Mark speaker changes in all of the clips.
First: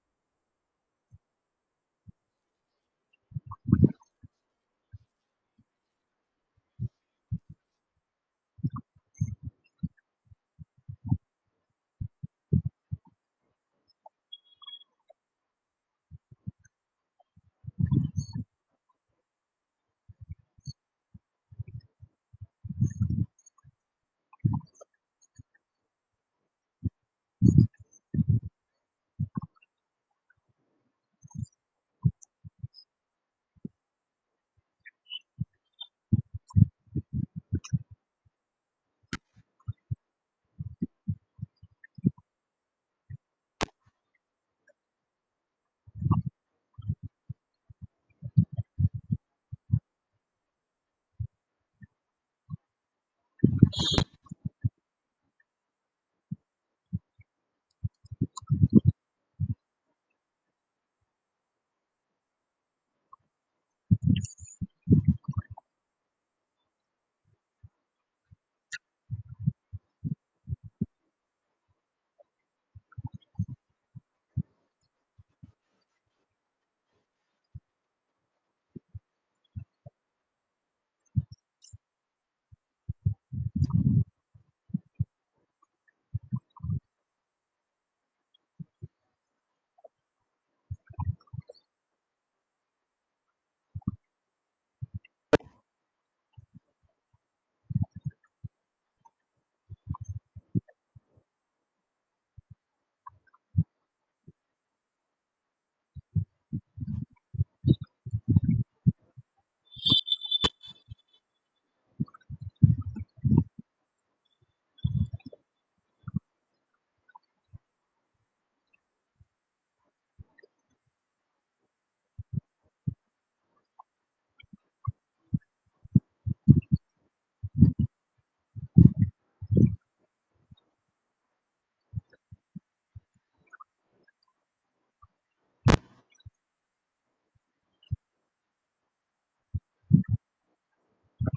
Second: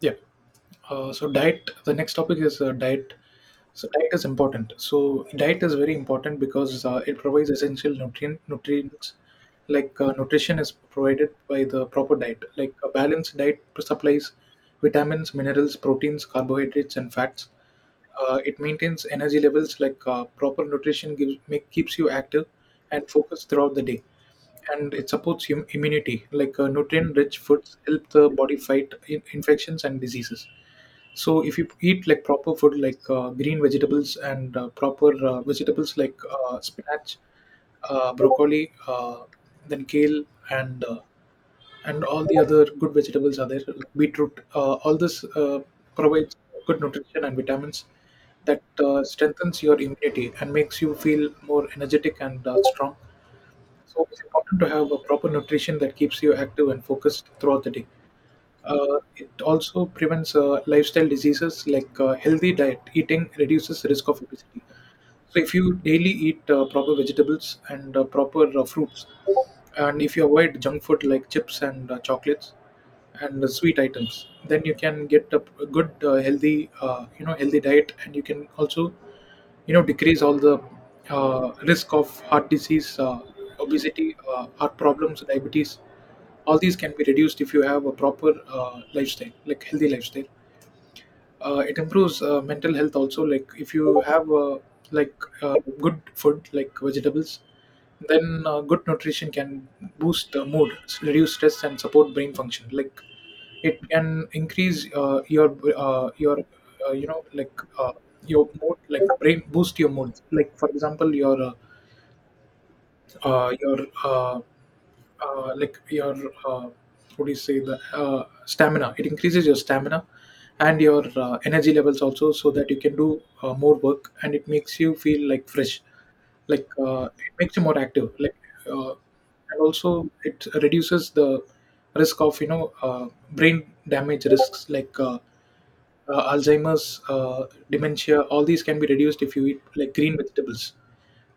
Speaker 1: Yeah. So diet. The next topic is diet. So diet is important. So diet is very important because it provides essential nutrients. Like nutrition is provided by the proper diet. Like a balanced diet supplies vitamins, minerals, proteins, carbohydrates, and fats. It maintains energy levels. Like proper nutrition keeps you active and focused throughout the day, and it supports immunity. Like nutrient-rich foods help the body fight infections and diseases. So if you eat like proper food like green vegetables and proper vegetables like spinach, broccoli, then kale and uh, and all the other good vegetables are there, like beetroot. All this provides good nutrition and vitamins that strengthens your immunity and makes you feel more energetic and strong. So it's important to have a proper nutrition that keeps you active and focused throughout the day. It also prevents lifestyle diseases, like healthy diet eating reduces risk of obesity. So if you daily eat proper vegetables and proper fruits, and if you avoid junk food like chips and chocolates and sweet items, then you can get a good healthy healthy diet, and you can also decrease all the risk of heart disease, obesity, heart problems, diabetes. All these can be reduced if you have a proper lifestyle, like healthy lifestyle. It improves mental health also, like if you have like uh, good food like vegetables, then good nutrition can boost mood, reduce stress, and support brain function, like it can increase uh, you know like uh, your mood, like brain boost your mood, like for example your uh, like your uh, what do you say, the stamina, it increases your stamina and your energy levels also, so that you can do more work, and it makes you feel like fresh, like it makes you more active. Like uh, and also it reduces the risk of brain damage risks, like Alzheimer's, dementia. All these can be reduced if you eat like green vegetables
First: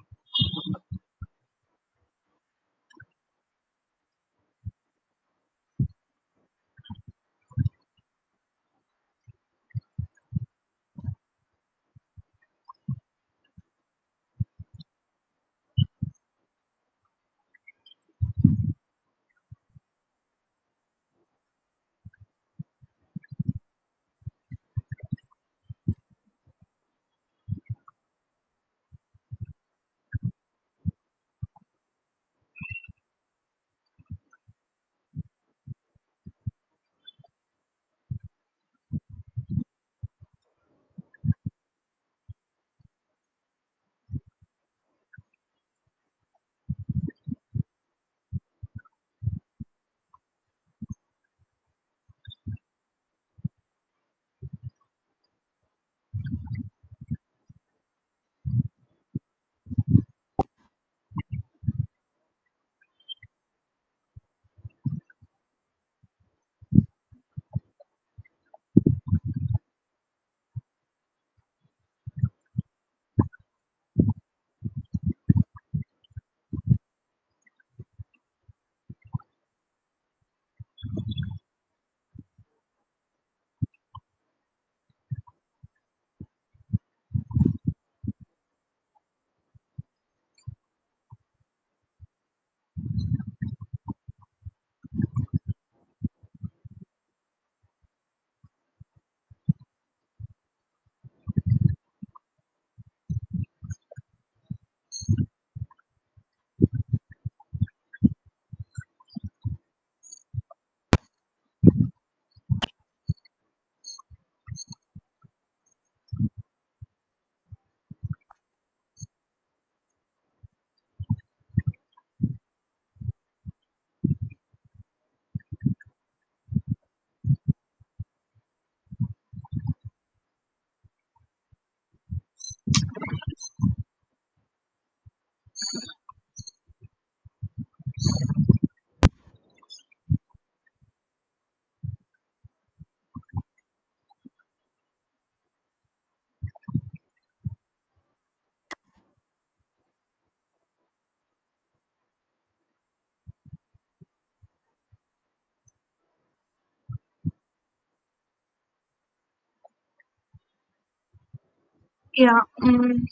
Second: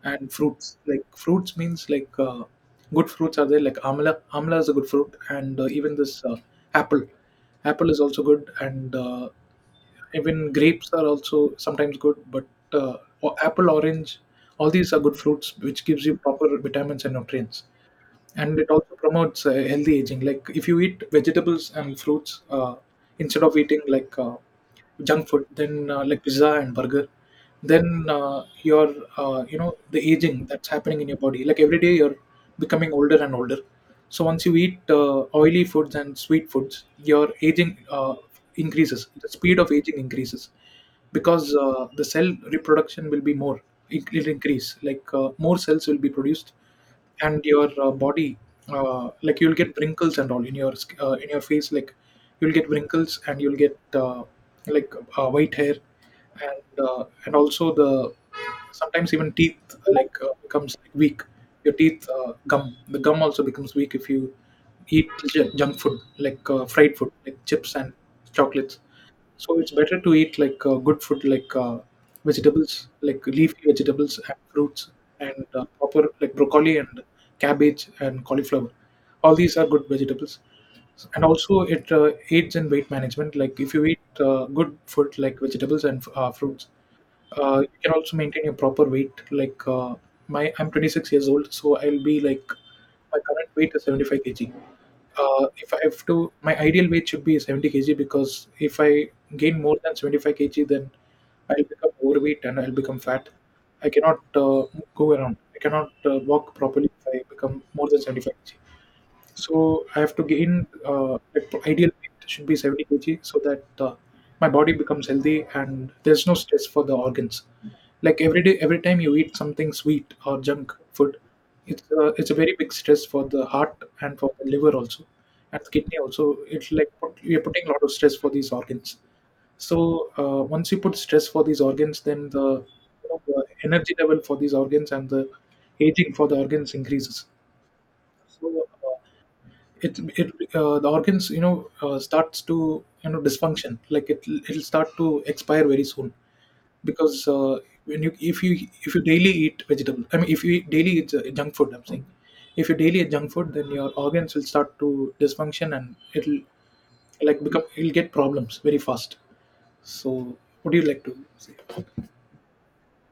Speaker 1: and fruits, like fruits means like good fruits are there, like amla. Amla is a good fruit, and even this apple. Apple is also good, and even grapes are also sometimes good, but uh, apple, orange, all these are good fruits which gives you proper vitamins and nutrients, and it also promotes healthy aging, like if you eat vegetables and fruits instead of eating like junk food, then like pizza and burger, then your you know the aging that's happening in your body, like every day you're becoming older and older. So once you eat oily foods and sweet foods, your aging increases the speed of aging increases, because the cell reproduction will be more, it will increase, like more cells will be produced, and your body, you'll get wrinkles and all in your in your face, like you'll get wrinkles and you'll get like white hair, and also, the sometimes even teeth becomes weak. Your teeth, gum the gum also becomes weak if you eat junk food like fried food like chips and chocolates. So it's better to eat like good food, like vegetables, like leafy vegetables and fruits, and proper, like broccoli and cabbage and cauliflower. All these are good vegetables, and also it aids in weight management. Like if you eat good food, like vegetables and fruits, you can also maintain your proper weight. I'm 26 years old, so I'll be like my current weight is 75 kg. If I have to, my ideal weight should be 70 kg, because if I gain more than 75 kg, then I'll become overweight and I'll become fat. I cannot go around. I cannot walk properly if I become more than 75 kg. So I have to gain at ideal weight should be 70 kg, so that my body becomes healthy and there's no stress for the organs. Like every day, every time you eat something sweet or junk food, it's a very big stress for the heart and for the liver also, and kidney also. It's you're putting a lot of stress for these organs. So once you put stress for these organs, then the energy level for these organs and the aging for the organs increases. So it it the organs starts to dysfunction, like it'll start to expire very soon, because when you if you daily eat vegetable, I mean, if you eat daily eat junk food, I'm saying, if you daily eat junk food, then your organs will start to dysfunction, and it'll like become it will get problems very fast. So what do you like to say?
Speaker 2: Yeah, um,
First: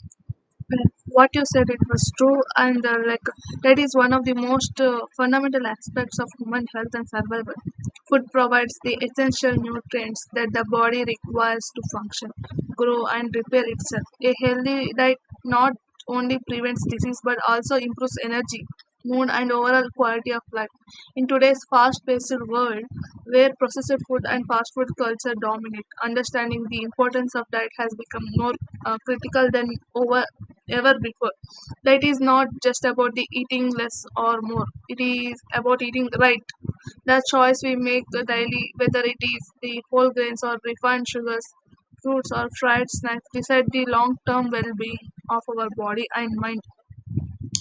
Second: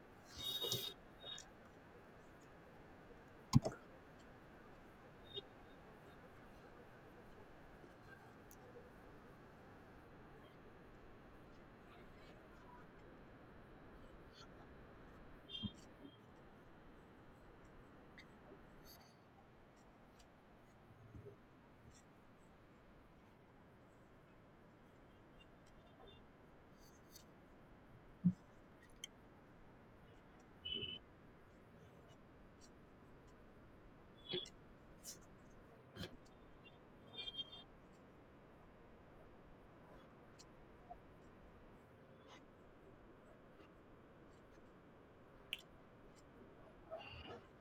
Speaker 2: what you said it was true, and like that is one of the most fundamental aspects of human health and survival. Food provides the essential nutrients that the body requires to function, grow, and repair itself. A healthy diet not only prevents disease but also improves energy, mood, and overall quality of life. In today's fast paced world, where processed food and fast food culture dominate, understanding the importance of diet has become more critical than over, ever before. Diet is not just about the eating less or more, it is about eating right. The choice we make daily, whether it is the whole grains or refined sugars, fruits or fried snacks decide the long term well being of our body and mind.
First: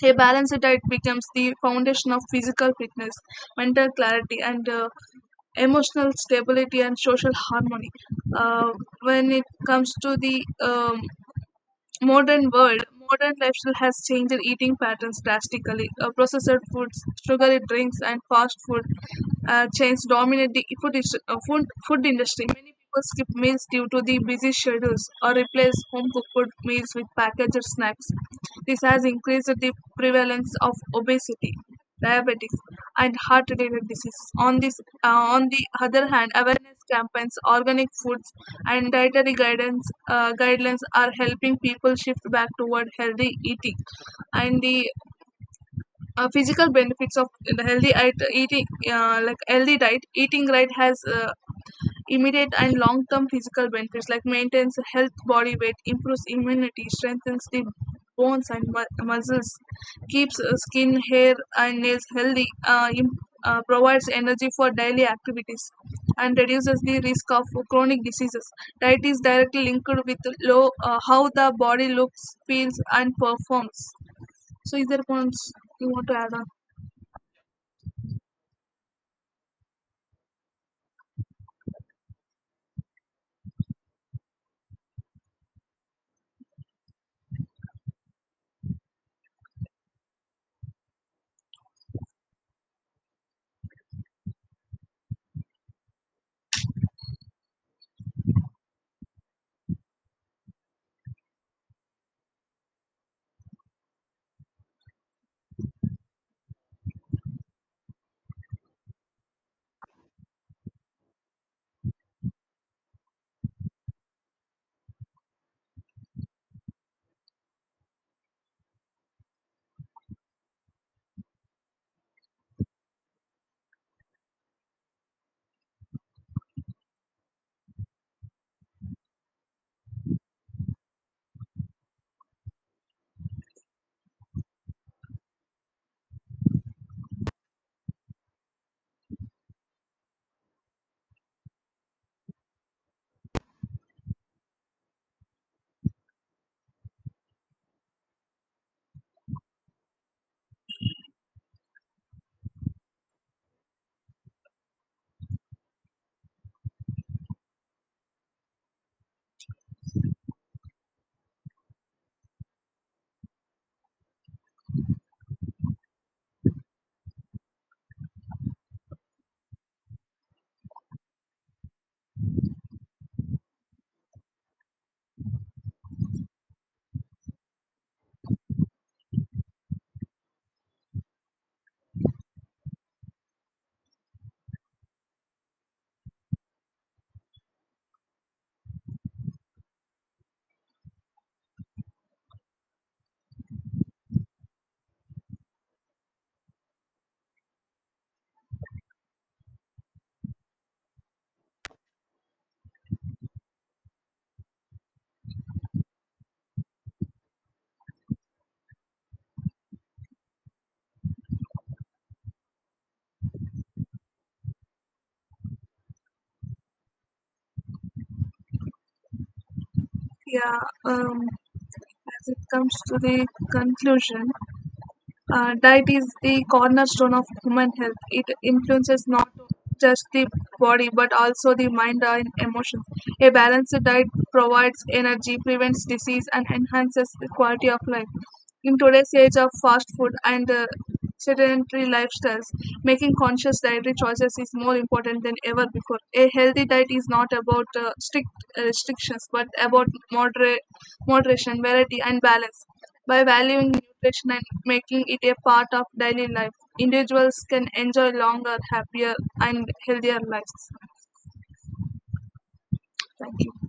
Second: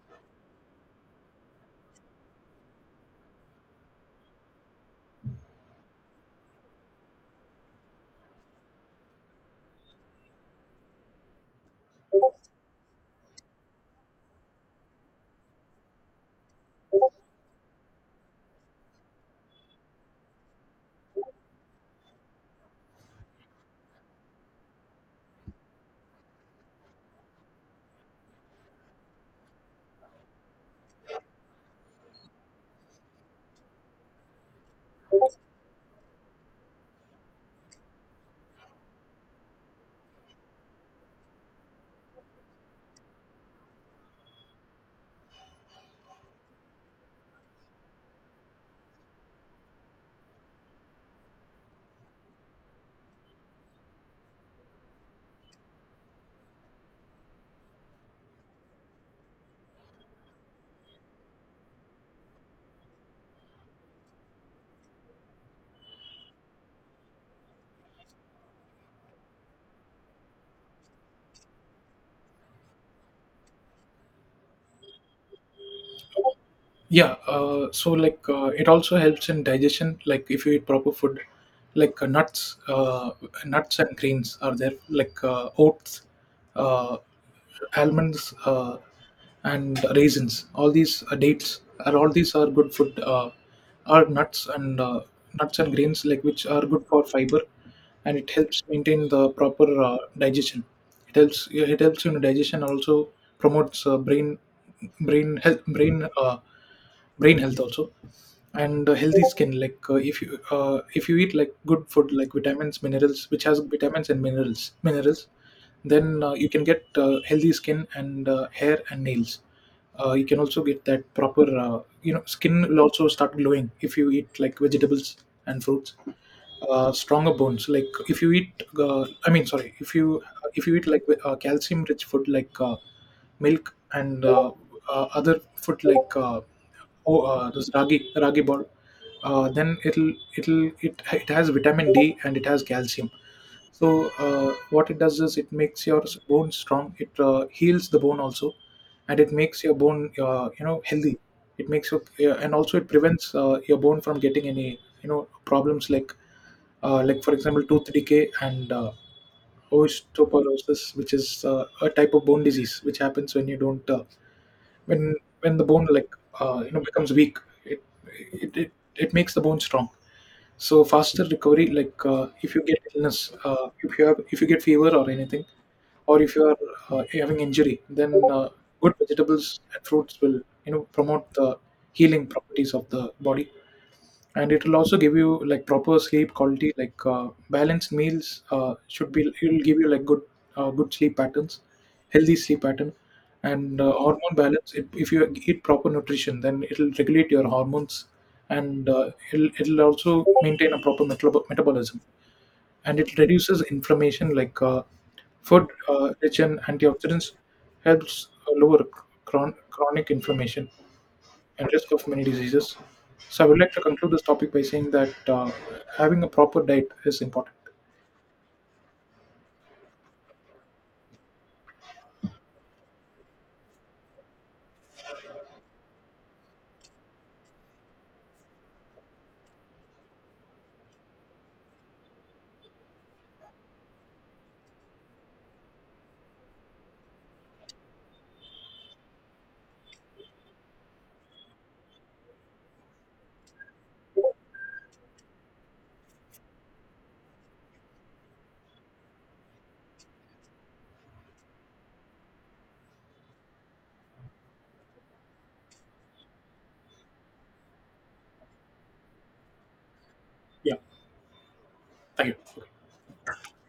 Speaker 2: A balanced diet becomes the foundation of physical fitness, mental clarity, and emotional stability and social harmony. Uh, when it comes to the modern world, modern lifestyle has changed eating patterns drastically. Processed foods, sugary drinks, and fast food chains dominate the food industry. Many people skip meals due to the busy schedules or replace home cooked meals with packaged snacks. This has increased the prevalence of obesity. Diabetes and heart-related diseases. On this, on the other hand, awareness campaigns, organic food and dietary guidance guidelines are helping people shift back toward healthy eating and the physical benefits of the eating like healthy diet eating right has immediate and long term physical benefits like maintains health body weight improves immunity strengthens the bones and muscles keeps skin hair and nails healthy provides energy for daily activities and reduces the risk of chronic diseases diet is directly linked with low how the body looks feels and performs so is there points you want to add on.
Speaker 1: Yeah. So like it also helps in digestion. Like if you eat proper food, like nuts, nuts and grains are there, like oats, uh, almonds, and raisins. All these, dates, are all these are good food. Are nuts and grains, like, which are good for fiber, and it helps maintain the proper digestion. It helps in digestion. Also promotes brain health. Brain health also, and healthy skin, like if you eat like good food, like vitamins minerals which has vitamins and minerals, then you can get healthy skin and hair and nails. You can also get that proper skin will also start glowing if you eat like vegetables and fruits. Stronger bones, like if you eat I mean, sorry, if you eat like calcium rich food, like milk and other food like oh, this ragi ball. Then it has vitamin D and it has calcium. So what it does is it makes your bone strong, it heals the bone also, and it makes your bone healthy. It makes your yeah, and also it prevents your bone from getting any you know problems, like for example tooth decay and osteoporosis, which is a type of bone disease, which happens when you don't when when the bone, becomes weak. It it makes the bone strong. So faster recovery, like if you get illness, if you get fever or anything, or if you are having injury, then good vegetables and fruits will promote the healing properties of the body, and it will also give you like proper sleep quality, like balanced meals should be it will give you like good sleep patterns, healthy sleep pattern, and hormone balance. If you eat proper nutrition, then it will regulate your hormones, and it'll also maintain a proper metabolism. And it reduces inflammation, like food rich in antioxidants helps lower chronic inflammation and risk of many diseases. So I would like to conclude this topic by saying that having a proper diet is important.
Speaker 2: yeah um, as it comes to the conclusion. Diet is the cornerstone of human health. It influences not just the body but also the mind and emotions. A balanced diet provides energy, prevents disease, and enhances the quality of life. In today's age of fast food and sedentary lifestyles, making conscious dietary choices is more important than ever before. A healthy diet is not about strict restrictions but about moderation, variety, and balance. By valuing nutrition and making it a part of daily life. Individuals can enjoy longer, happier, and healthier lives.
Speaker 1: Yeah. Thank you.
Speaker 2: Thank you.